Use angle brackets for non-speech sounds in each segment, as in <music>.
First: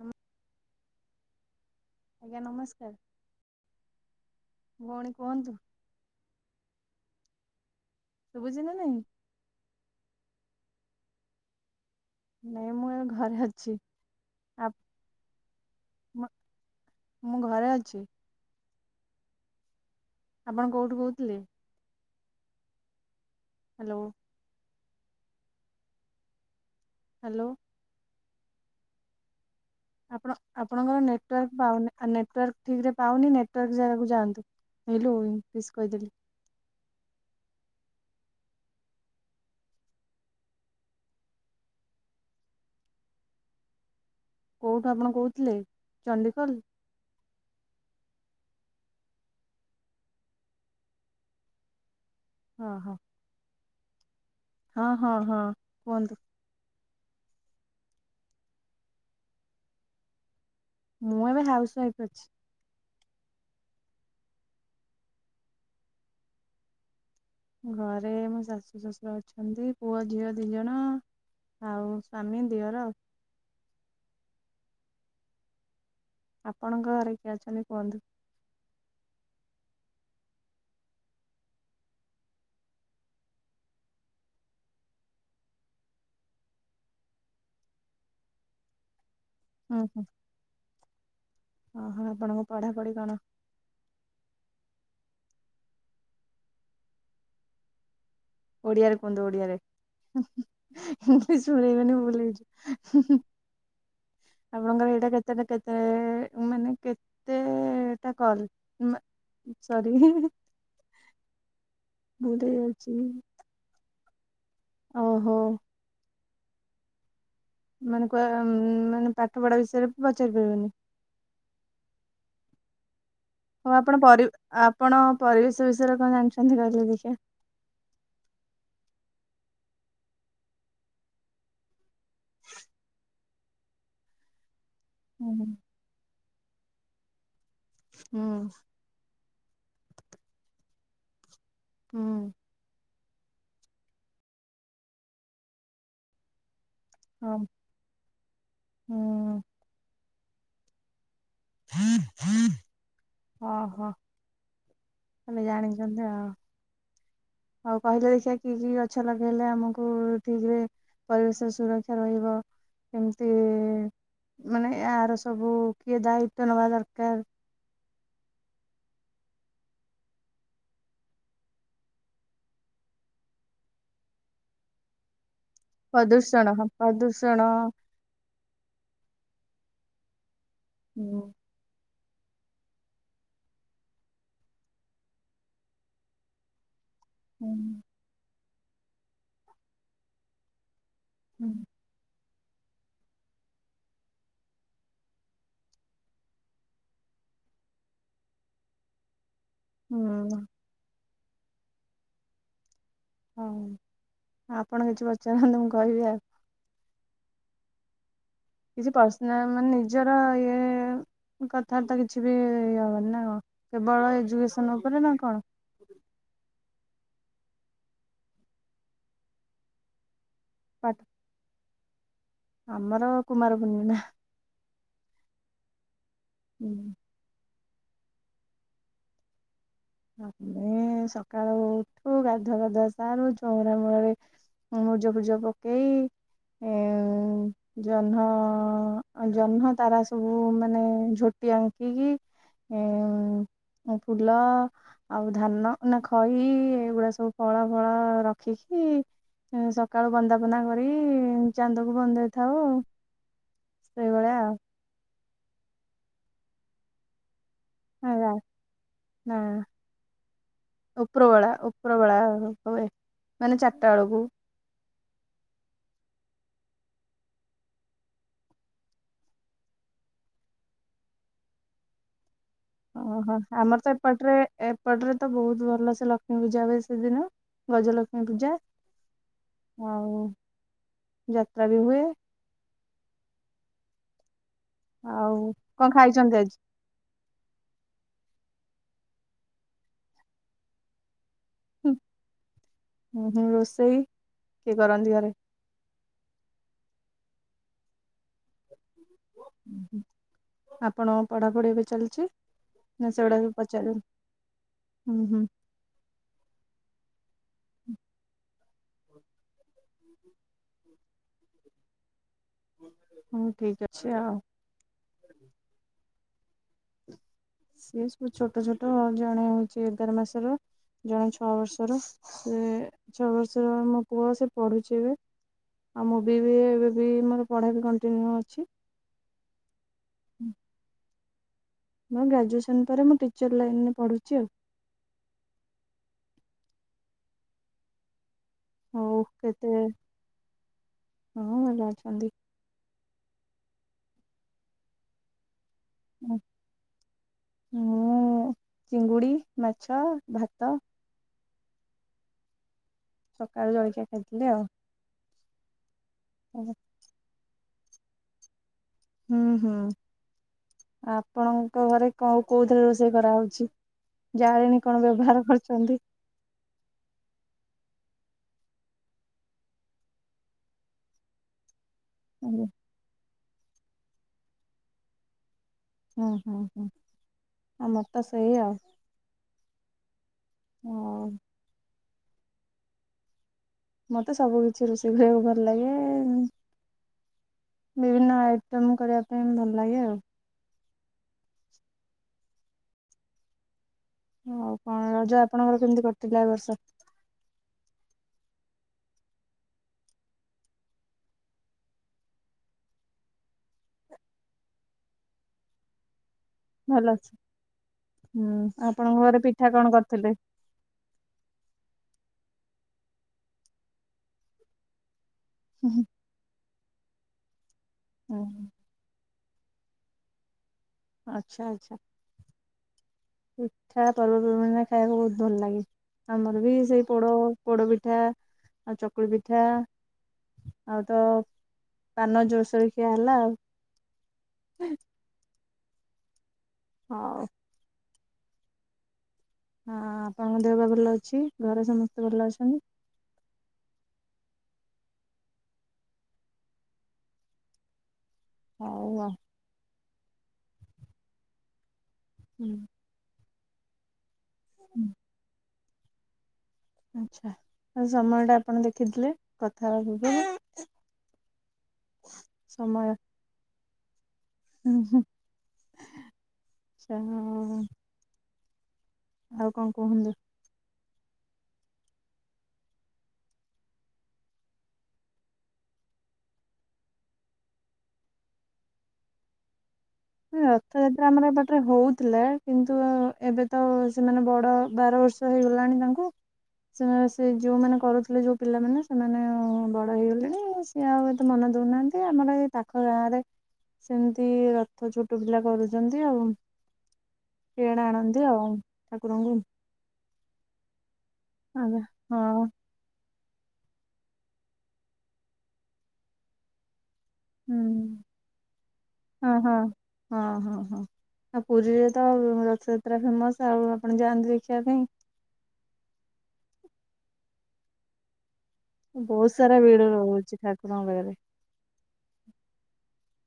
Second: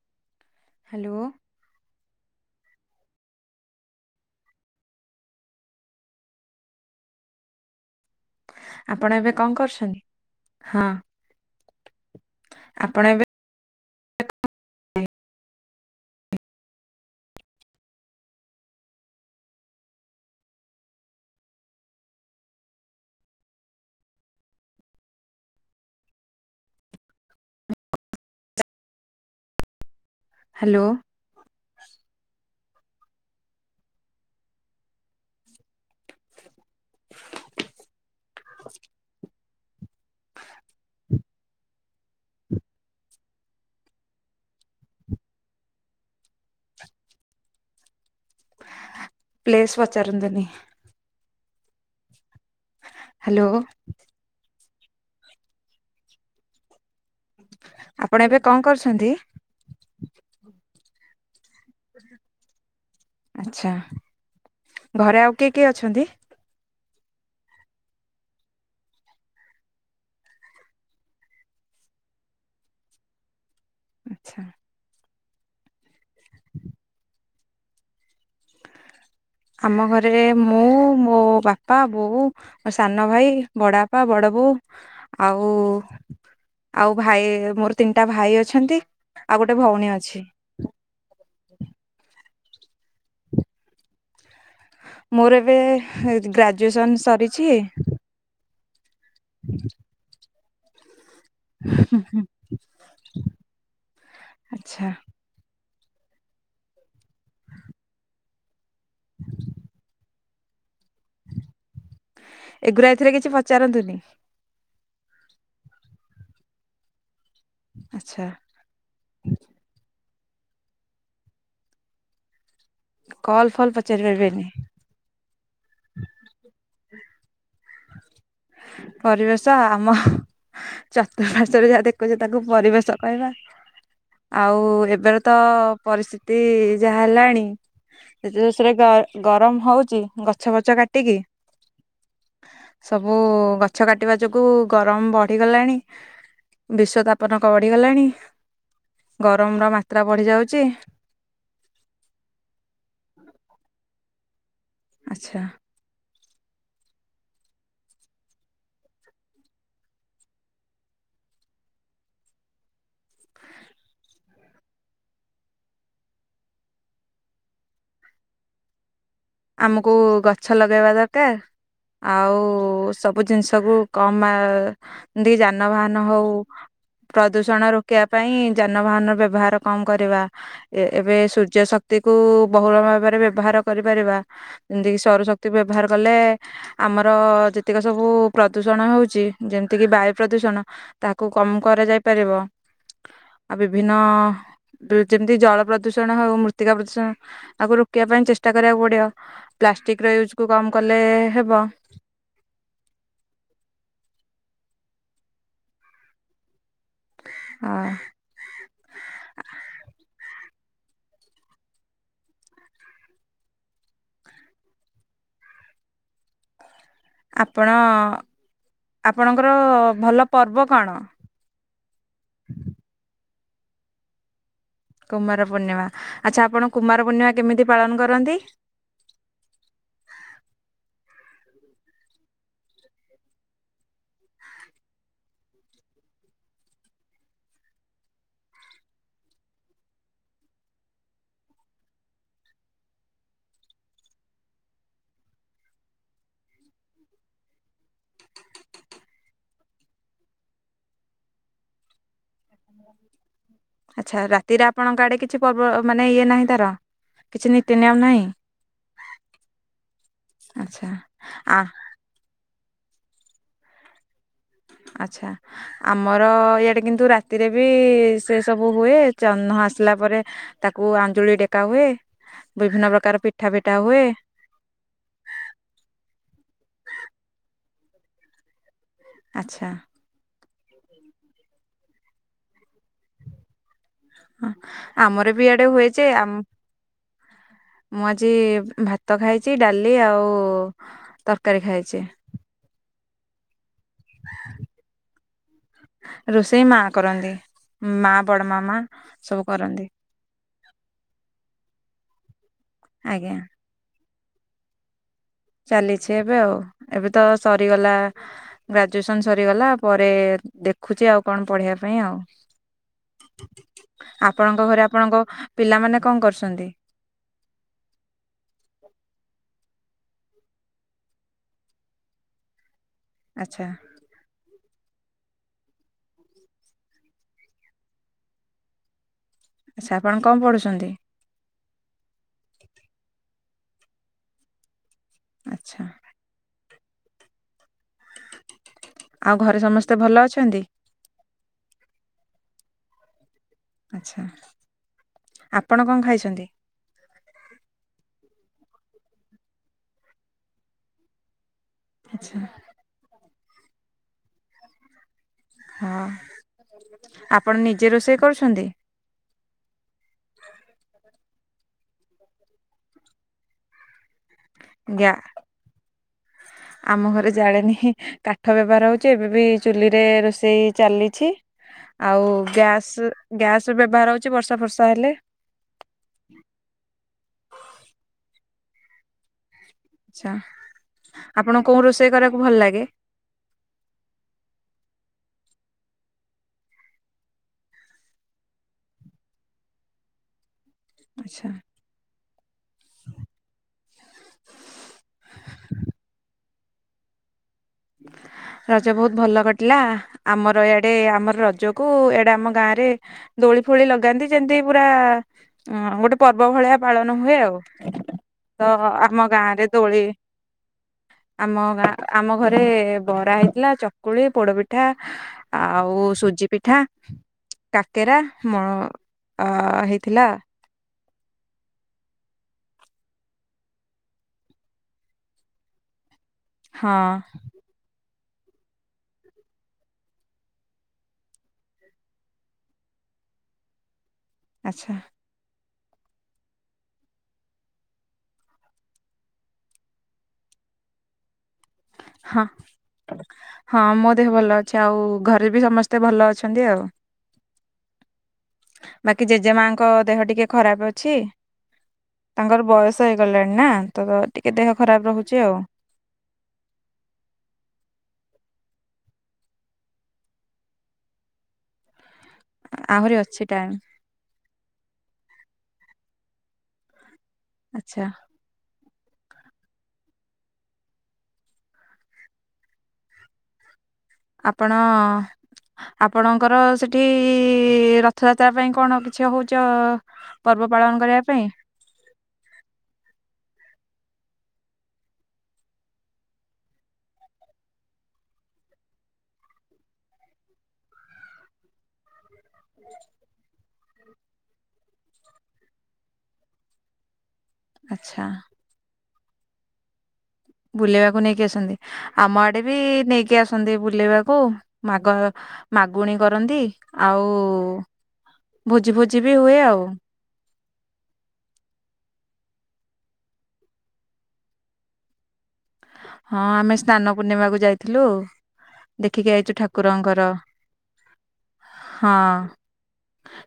ହଁ। ହ୍ୟାଲୋ। ଆଜ୍ଞା ନମସ୍କାର। ଭଉଣୀ କୁହନ୍ତୁ। ଶୁଭୁଛି ନା ନାଇଁ ଆପଣ ଏବେ କଣ କରୁଛନ୍ତି ହଁ? ନାଇଁ ମୁଁ ଏବେ ଘରେ ଅଛି। <unintelligible> ଆ ମୁଁ ଘରେ ଅଛି। ଆପଣ କୋଉଠୁ କହୁଥିଲେ? ହ୍ୟାଲୋ। ହ୍ୟାଲୋ। ଆପଣ ହ୍ୟାଲୋ ଆପଣଙ୍କର ନେଟୱାର୍କ ପାଉନି। ଆଉ ନେଟୱାର୍କ ଠିକ୍ ରେ ପାଉନି ନେଟୱାର୍କ ଜାଗାକୁ ଯାଆନ୍ତୁ ହେଇଲୋ ଇଂଲିଶ କହିଦେଲି। <inaudible> କୋଉଠୁ ଆପଣ କହୁଥିଲେ ଚଣ୍ଡିଖୋଲ? ପ୍ଲେସ୍ ପଚାରନ୍ତୁନି। ହଁ ହଁ। ହ୍ୟାଲୋ। ହଁ ହଁ ହଁ କୁହନ୍ତୁ। ଆପଣ ଏବେ କଣ କରୁଛନ୍ତି? ମୁଁ ଏବେ ହାଉସ୍ ୱାଇଫ୍ ଅଛି। ଆଚ୍ଛା ଘରେ ଆଉ କିଏ କିଏ ଅଛନ୍ତି? ଘରେ ମୋ ଶାଶୁ, ଶଶୁର ଅଛନ୍ତି ପୁଅ, ଝିଅ ଦି ଜଣ। ଆଉ ସ୍ଵାମୀ, ଦିଅର। ଆଚ୍ଛା। ଆପଣଙ୍କ ଘରେ କିଏ ଅଛନ୍ତି କୁହନ୍ତୁ? ଆମ ଘରେ ମୁଁ ମୋ ବାପା, ବୋଉ। ମୋ ସାନ ଭାଇ ବଡ଼ବାପା, ବଡ଼ବୋଉ ଆଉ ଆଉ ଭାଇ ମୋର ତିନିଟା ଭାଇ ଅଛନ୍ତି ଆଉ ଗୋଟେ ହୁଁ ଭଉଣୀ ହୁଁ ଅଛି। ଓହୋ ଆପଣଙ୍କ ପଢ଼ାପଢ଼ି କଣ? ମୋର ଏବେ ଗ୍ରାଜୁଏସନ୍ ସରିଛି। ଓଡ଼ିଆରେ କୁହନ୍ତୁ ଓଡ଼ିଆରେ। ମୁଁ ବି ଶୁଣିବିନି ହୁଁ, ହୁଁ। <unintelligible> ଆଚ୍ଛା ଆପଣଙ୍କର ଏଇଟା କେ କେତେ କେତେ ମାନେ କେତେଟା କଲ? ମା ସରି। ଭୁଲ ଏଗୁୁରା ହେଇଯାଉଛି ଏଥିରେ କିଛି ପଚାରନ୍ତୁନି। ଓହୋ। ମାନେ ଆଚ୍ଛା କହି ମାନେ ପାଠ ପଢା ବିଷୟରେ ପଚାରି ପାରିବନି। କଲ୍ ଫଲ୍ ହଉ ଆପଣ ପଚାରି ପରି ପାରିବେନି ଆପଣ ପରିବେଶ ବିଷୟରେ କଣ ଜାଣିଛନ୍ତି କହିଲେ ଦେଖିଆ? ପରିବେଶ ଆମ ଚତୁଃପାର୍ଶ୍ବରେ ଯାହା ଦେଖୁଛ ତାକୁ ପରିବେଶ କହିବା। ଆଉ ଏ ଏବେର ତ ହୁଁ ପରିସ୍ଥିତି ଯାହା ହେଲାଣି ହୁଁ ଯୋଷରେ ଗର ଗରମ ହଉଚି ଗଛ ଫଛ କାଟିକି। ହୁଁ। ସବୁ ଗଛ କାଟିବା ଯୋଗୁଁ ଗରମ ବଢ଼ିଗଲାଣି। ବିଶ୍ୱ ହଁ ତାପନ କ ବଢିଗଲାଣି ହୁଁ ଗରମର ମାତ୍ରା ବଢି ଯାଉଚି। ଓହୋ। ଆଚ୍ଛା ଆମେ ଜାଣିଚନ୍ତି ଆଉ। ଆଉ କହିଲ ଦେଖିଆ କି କି ଗଛ ଲଗେଇଲେ ଆମକୁ ଠିକ୍ରେ ପରିବେଶ ସୁରକ୍ଷା ରହିବ କେମିତି ମାନେ ୟାର ସବୁ କିଏ ଦାୟିତ୍ଵ ନବା ଦରକାର? ଆମକୁ ଗଛ ଲଗେଇବା ଦରକାର। ଆଉ ସବୁ ଜିନିଷକୁ କମା ଦେଇ ଯାନବାହାନ ହଉ ପ୍ରଦୂଷଣ ହଁ ପ୍ରଦୂଷଣ ପ୍ରଦୂଷଣର ରୋକିବା ପାଇଁ ଯାନବାହାନର ବ୍ୟବହାର କମ୍ କରିବା। ଏବେ ହୁଁ ସୂର୍ଯ୍ୟ ଶ ଶକ୍ତି କୁ ବହୁଳ ଭାବରେ ବ୍ୟବହାର କରିପାରିବା ଦେଇକିି ସ୍ବର ଶକ୍ତି ବ୍ୟବହାର କଲେ ଆମର ଯେତିକି ସବୁ ପ୍ରଦୂଷଣ ହଉଛି ଯେମିତିକି ବାୟୁ ପ୍ରଦୂଷଣ। ତାକୁ କମ୍ କରାଯାଇ ପାରିବ ଆଉ ବିଭିନ୍ନ ଯେମିତି ଜଳ ପ୍ରଦୂଷଣ ହଉ ମୃତ୍ତିକା ପ୍ରଦୂଷଣ ତାକୁ ରୋକିବା ପାଇଁ ଚେଷ୍ଟା କରିବାକୁ ପଡିବ। ପ୍ଲାଷ୍ଟିକର ୟୁଜ୍ କୁ କମ୍ କଲେ ହେବ। ହଉ ଆପଣ କିଛି ପଚାରନ୍ତୁ ମୁଁ କହିବି ଆଉ। ହଁ। କିଛି ପର୍ସନା ମାନେ ନିଜର ଇଏ କଥାବାର୍ତା କିଛି ବି ଇଏ ହବାନି ନା କଣ କେବଳ ଏଜୁକେସନ ଉପରେ ନା କଣ? ଆପଣ ଆପଣଙ୍କର ଭଲ ପର୍ବ ପାଠ କଣ? ଆମର କୁମାର ପୂର୍ଣ୍ଣିମା। କୁମାର ପୂର୍ଣ୍ଣିମା। ଆଚ୍ଛା ଆପଣ ହୁଁ। କୁମାର ପୂର୍ଣ୍ଣିମା କେମିତି ପାଳନ କରନ୍ତି? ଆମେ ସକାଳୁ ଉଠୁ ଗାଧୁଆ ପାଧୁଆ ସାରୁ ଚୋଉରା ମୂଳରେ ମୃଜ ଫୃଜ ପକେଇ ଏ ଜହ୍ନ ଜହ୍ନ ତାରା ସବୁ ମାନେ ଝୋଟି ଆଙ୍କିକି ଉଁ ଫୁଲ ଆଉ ଧାନ ନା ଖଇ ଏଗୁଡା ସବୁ ଫଳ ମୂଳ ରଖିକି ଉଁ ସକାଳୁ ବନ୍ଦା ପନ୍ଦା କରିକି ଚାନ୍ଦକୁ ବନ୍ଦେଇଥାଉ ଆଉ। ଆଚ୍ଛା ସେଇଭଳିଆ ରାତିରେ ଆପଣଙ୍କ ଆଡେ କିଛି ପର୍ବ ମାନେ ଇଏ ନାହିଁ ତାର। କିଛି ନୀତି ନିୟମ ନାହିଁ ଆଉ ନା ଆଛା ଆ ପ୍ରବଳା ହୁ ହୁଏ ମାନେ ଚାରିଟା ବେଳକୁ। ଆଚ୍ଛା। ଆମର ଇଆଡେ କିନ୍ତୁ ରାତିରେ ବି ସେ ସବୁ ହୁଏ ଜହ୍ନ ଆସିଲା ପରେ ତାକୁ ଆଞ୍ଜୁଳି ଟେକା ହୁଏ। ବିଭିନ୍ନ ପ୍ରକାର ଓହୋ ପିଠା ପିଠା ଆମର ହୁଏ ସେପଟରେ ଏପଟରେ ତ ବହୁତ ଭଲ ସେ ଲକ୍ଷ୍ମୀ ପୂଜା ହୁଏ ସେଦିନ ଗଜଲକ୍ଷ୍ମୀ ପୂଜା। ଆଚ୍ଛା। ଆଉ ଯାତ୍ରା ବି ହୁଏ। ହ ଆମର ଆଉ ବି ଆଡେ ହୁଏ କଣ ଯେ ଖାଇଛନ୍ତି ଆମ ଆଜି? ମୁଁ ଆଜି ଭାତ ଖାଇଛି ଡ଼ାଲି ଆଉ ତରକାରୀ ଖାଇଛି। ଉଁ ହୁଁ ରୋଷେଇ କିଏ କରନ୍ତି ଘରେ? ରୋଷେଇ ମା କରନ୍ତି ମା ବଡ଼ ମାମା ସବୁ ହୁଁ, କରନ୍ତି। ଆପଣଙ୍କ ପଢ଼ାପଢ଼ି ଏବେ ଚାଲିଚି ନା ଆଜ୍ଞା ସେଗୁଡା ପଚାରୁ ହୁଁ ହୁଁ। ଚାଲିଛି ଏବେ ଆଉ ଏବେ ତ ସରିଗଲା ଗ୍ରାଜୁଏସନ୍ ସରିଗଲା। ପରେ ଦେଖୁଛି ଆଉ କଣ ପଢିବା ପାଇଁ ଆଉ। ହଉ ଠିକ ଅଛି ଆଉ ଆପଣଙ୍କ ଘରେ ଆପଣଙ୍କ ପିଲାମାନେ କଣ କରୁଛନ୍ତି? ସିଏ ସବୁ ଛୋଟ ଛୋଟ ଜଣେ ହଉଛି ଏଗାର ମାସର ଜଣେ ଛଅ ବର୍ଷର ସେ ଛଅ ଆଚ୍ଛା ବର୍ଷର ମ ପୁଅ ସେ ପଢୁଛି ଏବେ ଆଉ ମୁଁ ବି ବି ଏବେ ବି ମୋର ପଢ଼ା ବି କଣ୍ଟିନ୍ୟୁ ଅଛି। ଆଛା ଆପଣ କଣ ପଢୁଚନ୍ତି? ମୋ ଗ୍ରାଜୁଏସନ୍ ପରେ ମୁଁ ଟିଚର୍ ଲାଇନ୍ ରେ ପଢୁଛି ଆଉ। ଆଚ୍ଛା। ହଉ ଆଉ ଘରେ କେତେ ସମସ୍ତେ ଭଲ ଅଛନ୍ତି? ହଁ ଭଲ ଅଛନ୍ତି। ଆଚ୍ଛା ଆପଣ କଣ ମୁଁ ଖାଇଛନ୍ତି? ମୁଁ ଚିଙ୍ଗୁଡ଼ି, ମାଛ, ଭାତ ଆଚ୍ଛା। ସକାଳୁ ଜଳିଖିଆ ଖାଇଥିଲି ଆଉ। ହଁ। ହୁଁ ହୁଁ। ଆପଣ ନିଜେ ରୋଷେଇ କରୁଛନ୍ତି? ହୁଁ ହୁଁ। ଆପଣଙ୍କ ଘରେ କ କୋଉ ଥରେ ରୋଷେଇ କରାହଉଛି? ଜାଳେଣୀ କଣ ଗ୍ୟା ବ୍ୟବହାର କରୁଛନ୍ତି? ଆମ ଘରେ ଜାଳେନି ହିଁ କାଠ ବ୍ୟବହାର ହଉଛି ଏବେ ବି ଚୁଲିରେ ରୋଷେଇ ଚାଲିଛି। ଆଉ ଆଜ୍ଞା ଗ୍ୟାସ୍ ଗ୍ୟାସ୍ ବ୍ୟବହାର ହଉଛି ବର୍ଷା ଫର୍ଷା ହେଲେ। ଉଁ ହୁଁ ହୁଁ ଆମର ତ ସେଇ ଆଉ। ଆଚ୍ଛା ଆଉ ଆପଣଙ୍କୁ କୋଉ ରୋଷେଇ କରିବାକୁ ଭଲ ଲାଗେ? ମତେ ସବୁ କିଛି ରୋଷେଇ କରିବାକୁ ଭଲ ଲାଗେ। ବିଭିନ୍ନ ଆଇଟମ୍ କରିବା ପାଇଁ ଭଲ ଲାଗେ ଆଉ। ଆଚ୍ଛା। ଆଉ କଣ ରଜ ଆପଣଙ୍କର କେମିତି କଟିଥିଲା ଏ ବର୍ଷ? <inaudible> ରଜ ବହୁତ୍ ଭଲ କଟିଲା ଆମର ୟାଡ଼େ ଆମର ରଜକୁ ଏଡେ ଆମ ଗାଁ ରେ ଦୋଳି ଫୋଳି ଲଗାନ୍ତି ଯେମିତି ପୁରା ଗୋଟେ ପର୍ବ ଭଳିଆ ପାଳନ ଭଲ ହୁଏ ଆଉ ହୁଁ ତ ଆପଣଙ୍କ ଆମ ଘରେ ପିଠା ଗାଁରେ କଣ ଦୋଳି କରିଥିଲେ? ଆମ ଗାଁ ଆମ ଘରେ ବରା ହେଇଥିଲା ଚକୁଳି, ପୋଡ଼ପିଠା ଆଉ ସୁଜି ପିଠା, କାକେରା ମ ହୁଁ। ହେଇଥିଲା। ଆଚ୍ଛା ଆଚ୍ଛା। ପଠା ପର୍ବପର୍ବାଣିରେ ଖାଇବାକୁ ବହୁତ୍ ଭଲ ଲାଗେ ଆମରବି ହଁ ସେଇ ପୋଡ଼ ପୋଡ ପିଠା, ଆଉ ଚକୁଳି ପିଠା ଆଉତ ପାନ ଜୋରସୋରେ ଖିଆ ହେଲା ଆଉ। ଆଚ୍ଛା। ହଉ। ହଁ ଆପଣଙ୍କ ଦେହ ପା ଭଲ ଅଛି ଘରେ ସମସ୍ ହଁ ହଁ ମୋ ଦେହ ଭଲ ଅଛି ଆଉ ଘରେବି ସମସ୍ତେ ଭଲ ଅଛନ୍ତି ଆଉ। ହଉ ବାକି ଆଉ ଜେଜେମାଙ୍କ ଦେହ ଟିକେ ଖରାପ୍ ଅଛି। ତାଙ୍କର ହୁଁ। ବୟସ ହେଇଗଲାଣିନା ତଟିକେ ଦେହ ଖରାପ୍ ରହୁଚି ଆଉ। ଆଚ୍ଛା ଆଉ ସମୟଟା ଆପଣ ଦେଖିଥିଲେ କଥା ହବା ପୂର୍ବରୁ? ଆହୁରି ଅଛି ଟାଇମ୍। ଉ, ହୁଁ, ଆଚ୍ଛା, ହଉ। ଆଚ୍ଛା ଆଉ କଣ କୁହନ୍ତୁ? ଆପଣ ଆପଣଙ୍କର ସେଠି-ଇ-ଇ- ରଥଯାତ୍ରା ପାଇଁ କଣ କିଛି ହଉଚ ହଁ, ପର୍ବ ପାଳନ କରିବା ରଥଯାତ୍ରା ପାଇଁ ଆମର ଏପ ହଉଥିଲା, କିନ୍ତୁ ଏବେତ ସେମାନେ ବଡ଼ ବାର ବର୍ଷ ହେଇଗଲାଣି ତାଙ୍କୁ। ସେମାନେ, ସେ ଯେଉଁମାନେ କରୁଥିଲେ, ଯେଉଁ ପିଲାମାନେ, ସେମାନେ ବଡ଼ ହେଇଗଲେଣି ସିଏ ଆଉ ଏତେ ମନ ଦେଉନାହାଁନ୍ତି। ଆମର ଏଇ ପାଖ ଗାଁରେ ସେମିତି ରଥ ଛୋଟ ପିଲା କରୁଚନ୍ତି ଆଉ, ଇଆଡ଼େ ଆଚ୍ଛା ଆଣନ୍ତି, ଆଉ ଠାକୁରଙ୍କୁ ବୁଲିବାକୁ ନେଇକି ଆସନ୍ତି ଆଜ୍ଞା ଆମ ହଁ ଆଡ଼େବି ନେଇକି ନେଇକି ଆସନ୍ତି, ବୁଲେଇବାକୁ ମାଗ-ମାଗୁଣୀ କରନ୍ତି ଆଉ ହୁଁ ଭୋଜି ଭୋଜିବି ହଁ ହୁଏ, ହଁ ଆଉ। ହଁ, ହଁ, ହଁ ଆଉ ପୁରୀରେତ ରଥଯାତ୍ରା ଫେମସ୍ ଆଉ ଆପଣ ଯାଆନ୍ତି ଦେଖିବା ପାଇଁ? ହଁ, ଆମେ ସ୍ନାନ ପୂର୍ଣ୍ଣିମାକୁ ଯାଇଥିଲୁ। ଦେଖିକି ବହୁତ ଆଇଛୁ ସାରା ଭିଡ ଠାକୁରଙ୍କର ରହୁଛି, ଠାକୁରଙ୍କ ପାଖରେ। ହଁ,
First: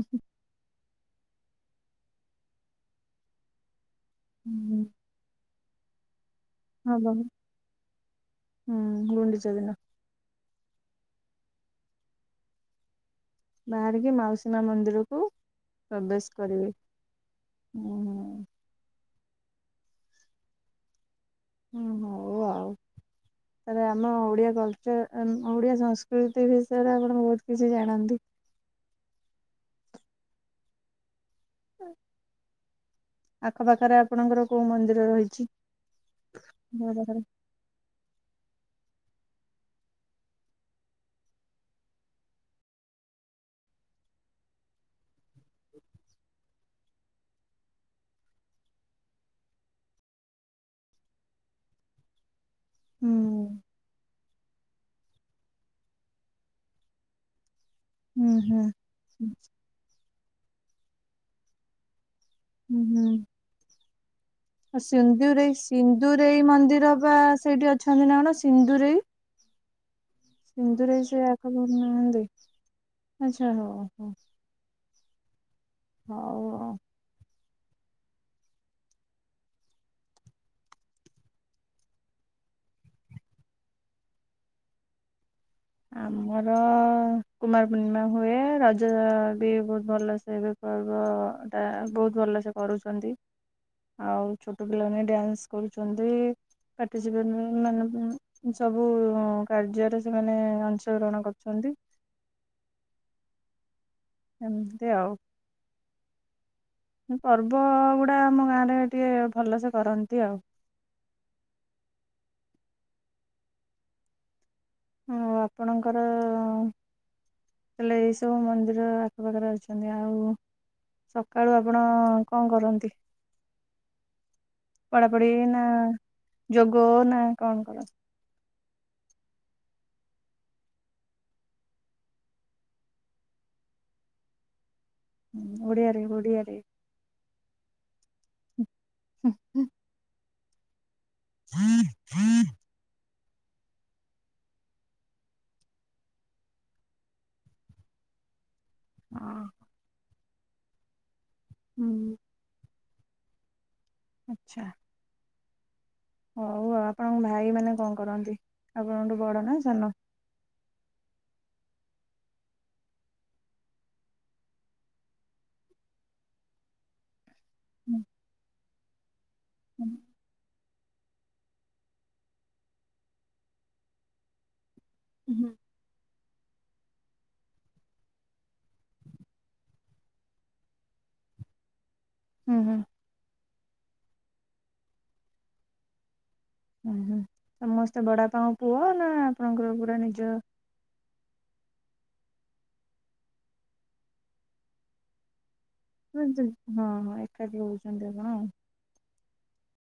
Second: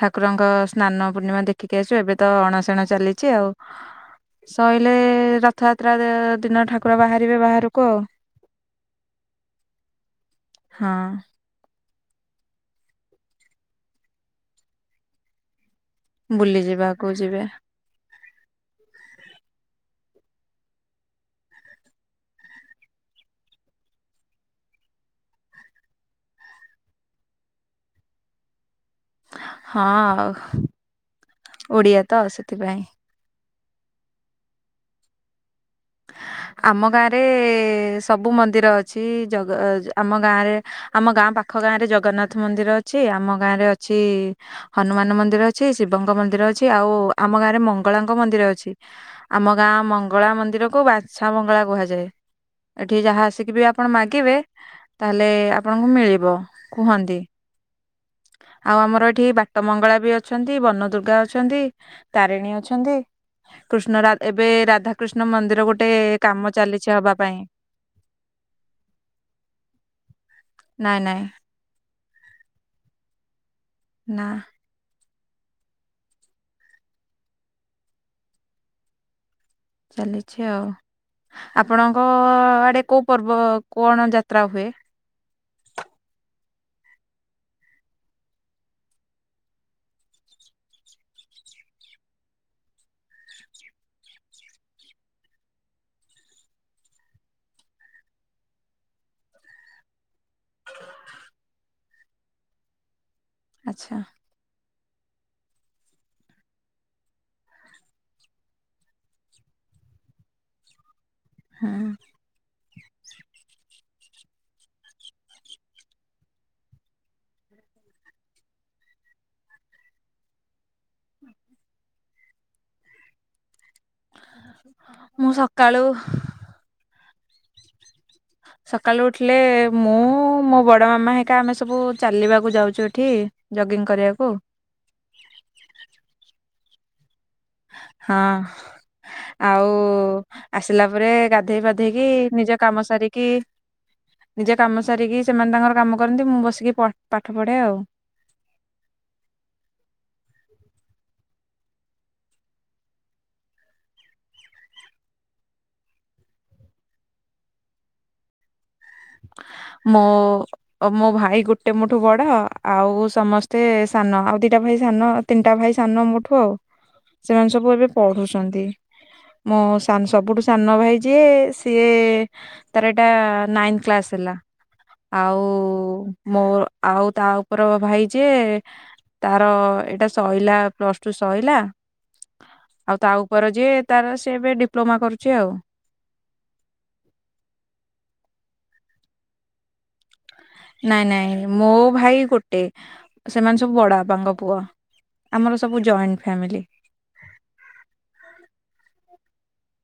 ଠାକୁରଙ୍କ ସ୍ନାନ ପୂର୍ଣ୍ଣିମା ଦେଖିକି ଆସିଚୁ ଏବେତ ଅଣସେଣ ଚାଲିଛି ଆଉ ହୁଁ, ସଇଲେ ର ରଥଯାତ୍ରା ଦିନ ହଁ ଠାକୁର ବା ବାହାରିବେ ବାହାରକୁ, ଆଉ। ହୁଁ, ଗୁଣ୍ଡିଚା ଦିନ। ହଁ। ବାହାରିକି ମାଉସୀ ମା ମନ୍ଦିରକୁ ପ୍ରବେଶ କରିବେ ବୁଲିଯିବାକୁ ଯିବେ ଓହୋ। ହୁଁ ହଉ ଆଉ <inaudible> ତାହେଲେ ଆମ ଓଡ଼ିଆ କଲଚର, ଓଡ଼ିଆ ସଂସ୍କୃତି ବିଷୟରେ ଆପଣ ବହୁତ୍ କିଛି ଜାଣନ୍ତି। ହଁ, ଆଉ ଓଡ଼ିଆତ, ସେଥିପାଇଁ। ଆଖପାଖରେ ଆପଣଙ୍କର କୋଉ ମନ୍ଦିର ରହିଚି? ଆମ ଗାଁରେ ସବୁ ମନ୍ଦିର ଅଛି ଜଗ ଆମ ଗାଁରେ ଆମ ଗାଁ ପାଖ ଗାଁରେ ଜଗନ୍ନାଥ ମନ୍ଦିର ଅଛି ଆମ ଗାଁରେ ଅଛି ହନୁମାନ ମନ୍ଦିର ଅଛି, ଶିବଙ୍କ ମନ୍ଦିର ଅଛି, ଆଉ ଆମ ଗାଁରେ ମଙ୍ଗଳାଙ୍କ ମନ୍ଦିର ଅଛି। ଆମ ଗାଁ ମଙ୍ଗଳା ମନ୍ଦିରକୁ ବାଛା ମଙ୍ଗଳା କୁହାଯାଏ ଏଠି ହୁଁ ଯାହା ଆସିକିବି ଆପଣ ମାଗିବେ, ତାହେଲେ ଆପଣଙ୍କୁ ମିଳିବ, କୁହନ୍ତି। ହୁଁ ହୁଁ ଆଉ ଆମର ଏଠି ହୁଁ ବାଟ ମଙ୍ଗଳାବି ଅଛନ୍ତି, ବନ ଦୁର୍ଗା ଅଛନ୍ତି। ତାରିଣୀ ଅଛନ୍ତି ହୁଁ। କୃଷ୍ଣରାଧ ଏବେ ଆଉ ରାଧାକୃଷ୍ଣ ସିନ୍ଦୁରେଇ ମନ୍ଦିର ଗୋଟେ ସିନ୍ଦୁରେଇ କାମ ଚାଲିଛି ହବା ମନ୍ଦିରବା ପାଇଁ ସେଇଠି ଅଛନ୍ତିନା, କଣ ସିନ୍ଦୁରେଇ? ନାଇଁ ସିନ୍ଦୁରେଇ ସେ ନାଇଁ ଆଖପାଖରେ ନାହାନ୍ତି ଆଚ୍ଛା, ହଉ। ହଉ ନା। ହଉ, ଓ ଚାଲିଚି ଆଉ ଆପଣଙ୍କ-ଅ-ଅ ଆଡ଼େ କୋଉ ପର୍ବ, କଣ ଯାତ୍ରା ହୁଏ? ଆମର-ଅ କୁମାର ପୂର୍ଣ୍ଣିମା ହୁଏ ରଜବି ବହୁତ୍ ଭଲସେ ପର୍ବଟା ବହୁତ୍ ଭଲସେ କରୁଚନ୍ତି। ଆଉ ଛୋଟ ପିଲାମାନେ ଡ୍ୟାନ୍ସ କରୁଚନ୍ତି। ପାର୍ଟିସିପେଟ ମାନେ, ସବୁ କାର୍ଯ୍ୟରେ ସେମାନେ ଅଂଶଗ୍ରହଣ କରୁଚନ୍ତି। ଆଚ୍ଛା। ଏମିତି ଆଉ। ପର୍ବଗୁଡ଼ା ଆମ ଗାଁରେ ଟିକେ ଭଲସେ କରନ୍ତି ଆଉ। ହୁଁ। ହଁ, ଆପଣଙ୍କର ତାଲେ ଏଇ ସବୁ ମନ୍ଦିର ଆଖପାଖରେ ଅଛନ୍ତି ଆଉ ସକାଳୁ ଆପଣ କଣ କରନ୍ତି? ପଢାପଢି ମୁଁ ନା ସକାଳୁ ଯୋଗ ନା କଣ କରନ୍ତି? ସକାଳୁ ଉଠିଲେ ମୁଁ ମୋ ବଡ଼ ମାମା ହେକା ଆମେ ସବୁ ଚାଲିବାକୁ ଯାଉଚୁ ଏଠି ଜଗିଂ କରିବାକୁ ହୁଁ ଓଡ଼ିଆରେ ଓଡ଼ିଆରେ? ହଁ ହଁ ଆଉ ଆସିଲା ପରେ ଗାଧେଇ ପାଧେଇକି ନିଜ କାମ ସାରିକି ନିଜେ କାମ ସାରିକି ସେମାନେ ତାଙ୍କର କାମ କରନ୍ତି ମୁଁ ବସିକି ପ ପାଠ ପଢ଼େ ଆଉ। ହଁ। ହୁଁ। ଆଚ୍ଛା। ହଉ ଆଉ ଆପଣଙ୍କ ଭାଇ ମାନେ କଣ କରନ୍ତି? ଆପଣଙ୍କଠୁ ବଡ ନା ସାନ? ମୋ ଓ ମୋ ଭାଇ ଗୋଟେ ମୋଠୁ ବଡ଼ ଆଉ ସମସ୍ତେ ସାନ ଆଉ ଦିଟା ଭାଇ ସାନ ତିନିଟା ଭାଇ ସାନ ମୋଠୁ ଆଉ। ସେମାନେ ସବୁ ଏବେ ହୁଁ। ପଢୁଚନ୍ତି ମୋ ହୁଁ ସାନ ସବୁଠୁ ସାନ ଭାଇ ଯିଏ ସିଏ ତାର ଏଟା ନାଇନ୍ କ୍ଲାସ ହେଲା। ଆଉ ହୁଁ ମୋ ଆଉ ତାଉପର ଭାଇ ଯେ ତାର ଏଇଟା ଶୋଇଲା ପ୍ଲସ୍ ଟୁ ଶଇଲା ହୁଁ ଆଉ ତାଉପରେ ଯିଏ ତାର ସେଏବେ ଡିପ୍ଲୋମା କରୁଚି ଆଉ। ହୁଁ ହୁଁ ସମସ୍ତେ ବଡ଼ବାପା ପୁଅନା ଆପଣଙ୍କର ପୁରା ନିଜ ନାଇଁ ନାଇଁ ମୋ ଭାଇ ଗୋଟେ ସେମାନେ ସବୁ ବିଡ଼ାବାପାଙ୍କ ପୁଅ। ଆମର ସବୁ ଜଏଣ୍ଟ ହଁ ଫ୍ୟାମିଲି। ହଁ ଏକାଠି ରହୁଚନ୍ତି ଆପଣ।